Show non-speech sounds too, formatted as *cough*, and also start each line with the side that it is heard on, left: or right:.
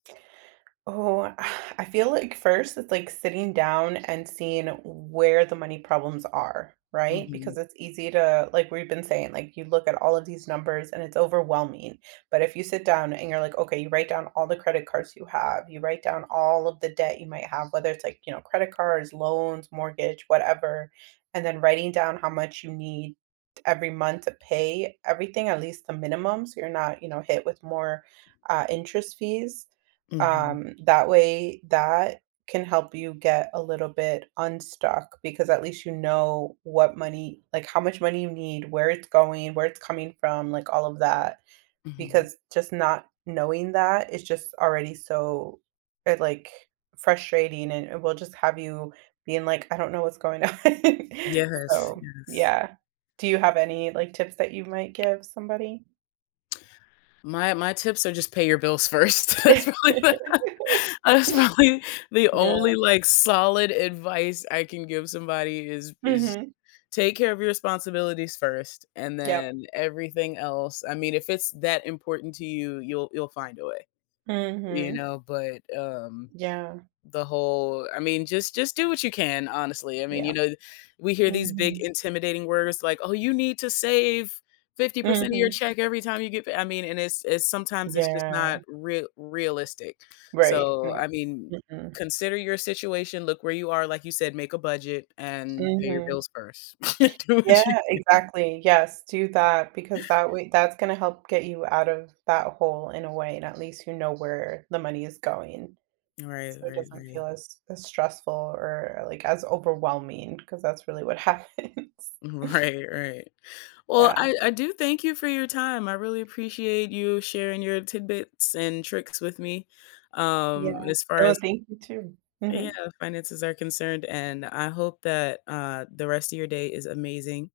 right: Oh, *exhales* I feel like first, it's like sitting down and seeing where the money problems are, right? Because
left: Mhm.
right: it's easy to like, we've been saying, like, you look at all of these numbers and it's overwhelming. But if you sit down and you're like, "Okay." You write down all the credit cards you have. You write down all of the debt you might have, whether it's, like, you know, credit cards, loans, mortgage, whatever, and then writing down how much you need every month to pay everything, at least the minimum, so you're not, you know, hit with more, uh, interest fees,
left: Mhm.
right: um, that way, that can help you get a little bit unstuck because at least you know what money like, how much money you need, where it's going, where it's coming from, like, all of that,
left: Mhm.
right: because just not knowing that is just already so, uh, like, frustrating, and it will just have you being, like, "I don't know what's going on.
left: Yes,
right: “So,
left: yes.
right: yeah, do you have any, like, tips that you might give somebody?
left: My My tips are just pay your bills first. That's probably the
right: *laughs*
left: That is probably the only,
right: Yeah.
left: like, solid advice I can give somebody is is
right: Mhm.
left: take care of your responsibilities 1st and
right: Yep.
left: then everything else. I mean, if it's that important to you, you'll you'll find a way. You
right: Mhm.
left: know, but, um
right: Yeah.
left: the whole I mean, just just do what you can, honestly. I mean, you
right: Yep.
left: know the we hear these big
right: Mhm.
left: intimidating words like, "Oh, you need to save 50% of your
right: Mhm.
left: check every time you get p" I mean, and it's it's sometimes it's just
right: Yeah.
left: not real realistic.
right: Right, yeah.
left: So, I mean,
right: Mm-mm.
left: consider your situation, look where you are, like you said, make a budget and pay your
right: Mhm.
left: bills first. *laughs* Do what you
right: Yeah,
left: can.
right: exactly, yes. Do that because that way that's gonna help get you out of that hole in a way, and at least you know where the money is going.
left: Right,
right: So, it
left: right,
right: doesn't
left: right.
right: feel as as stressful or, like, as overwhelming 'cause that's really what happens.
left: Mm, right, right. Well,
right: Yeah.
left: I I do thank you for your time. I really appreciate you sharing your tidbits and tricks with me, um,
right: Yeah.
left: as far
right: Oh,
left: as
right: thank you too.
left: Yeah,
right: Mhm.
left: finances are concerned, and I hope that, uh, the rest of your day is amazing.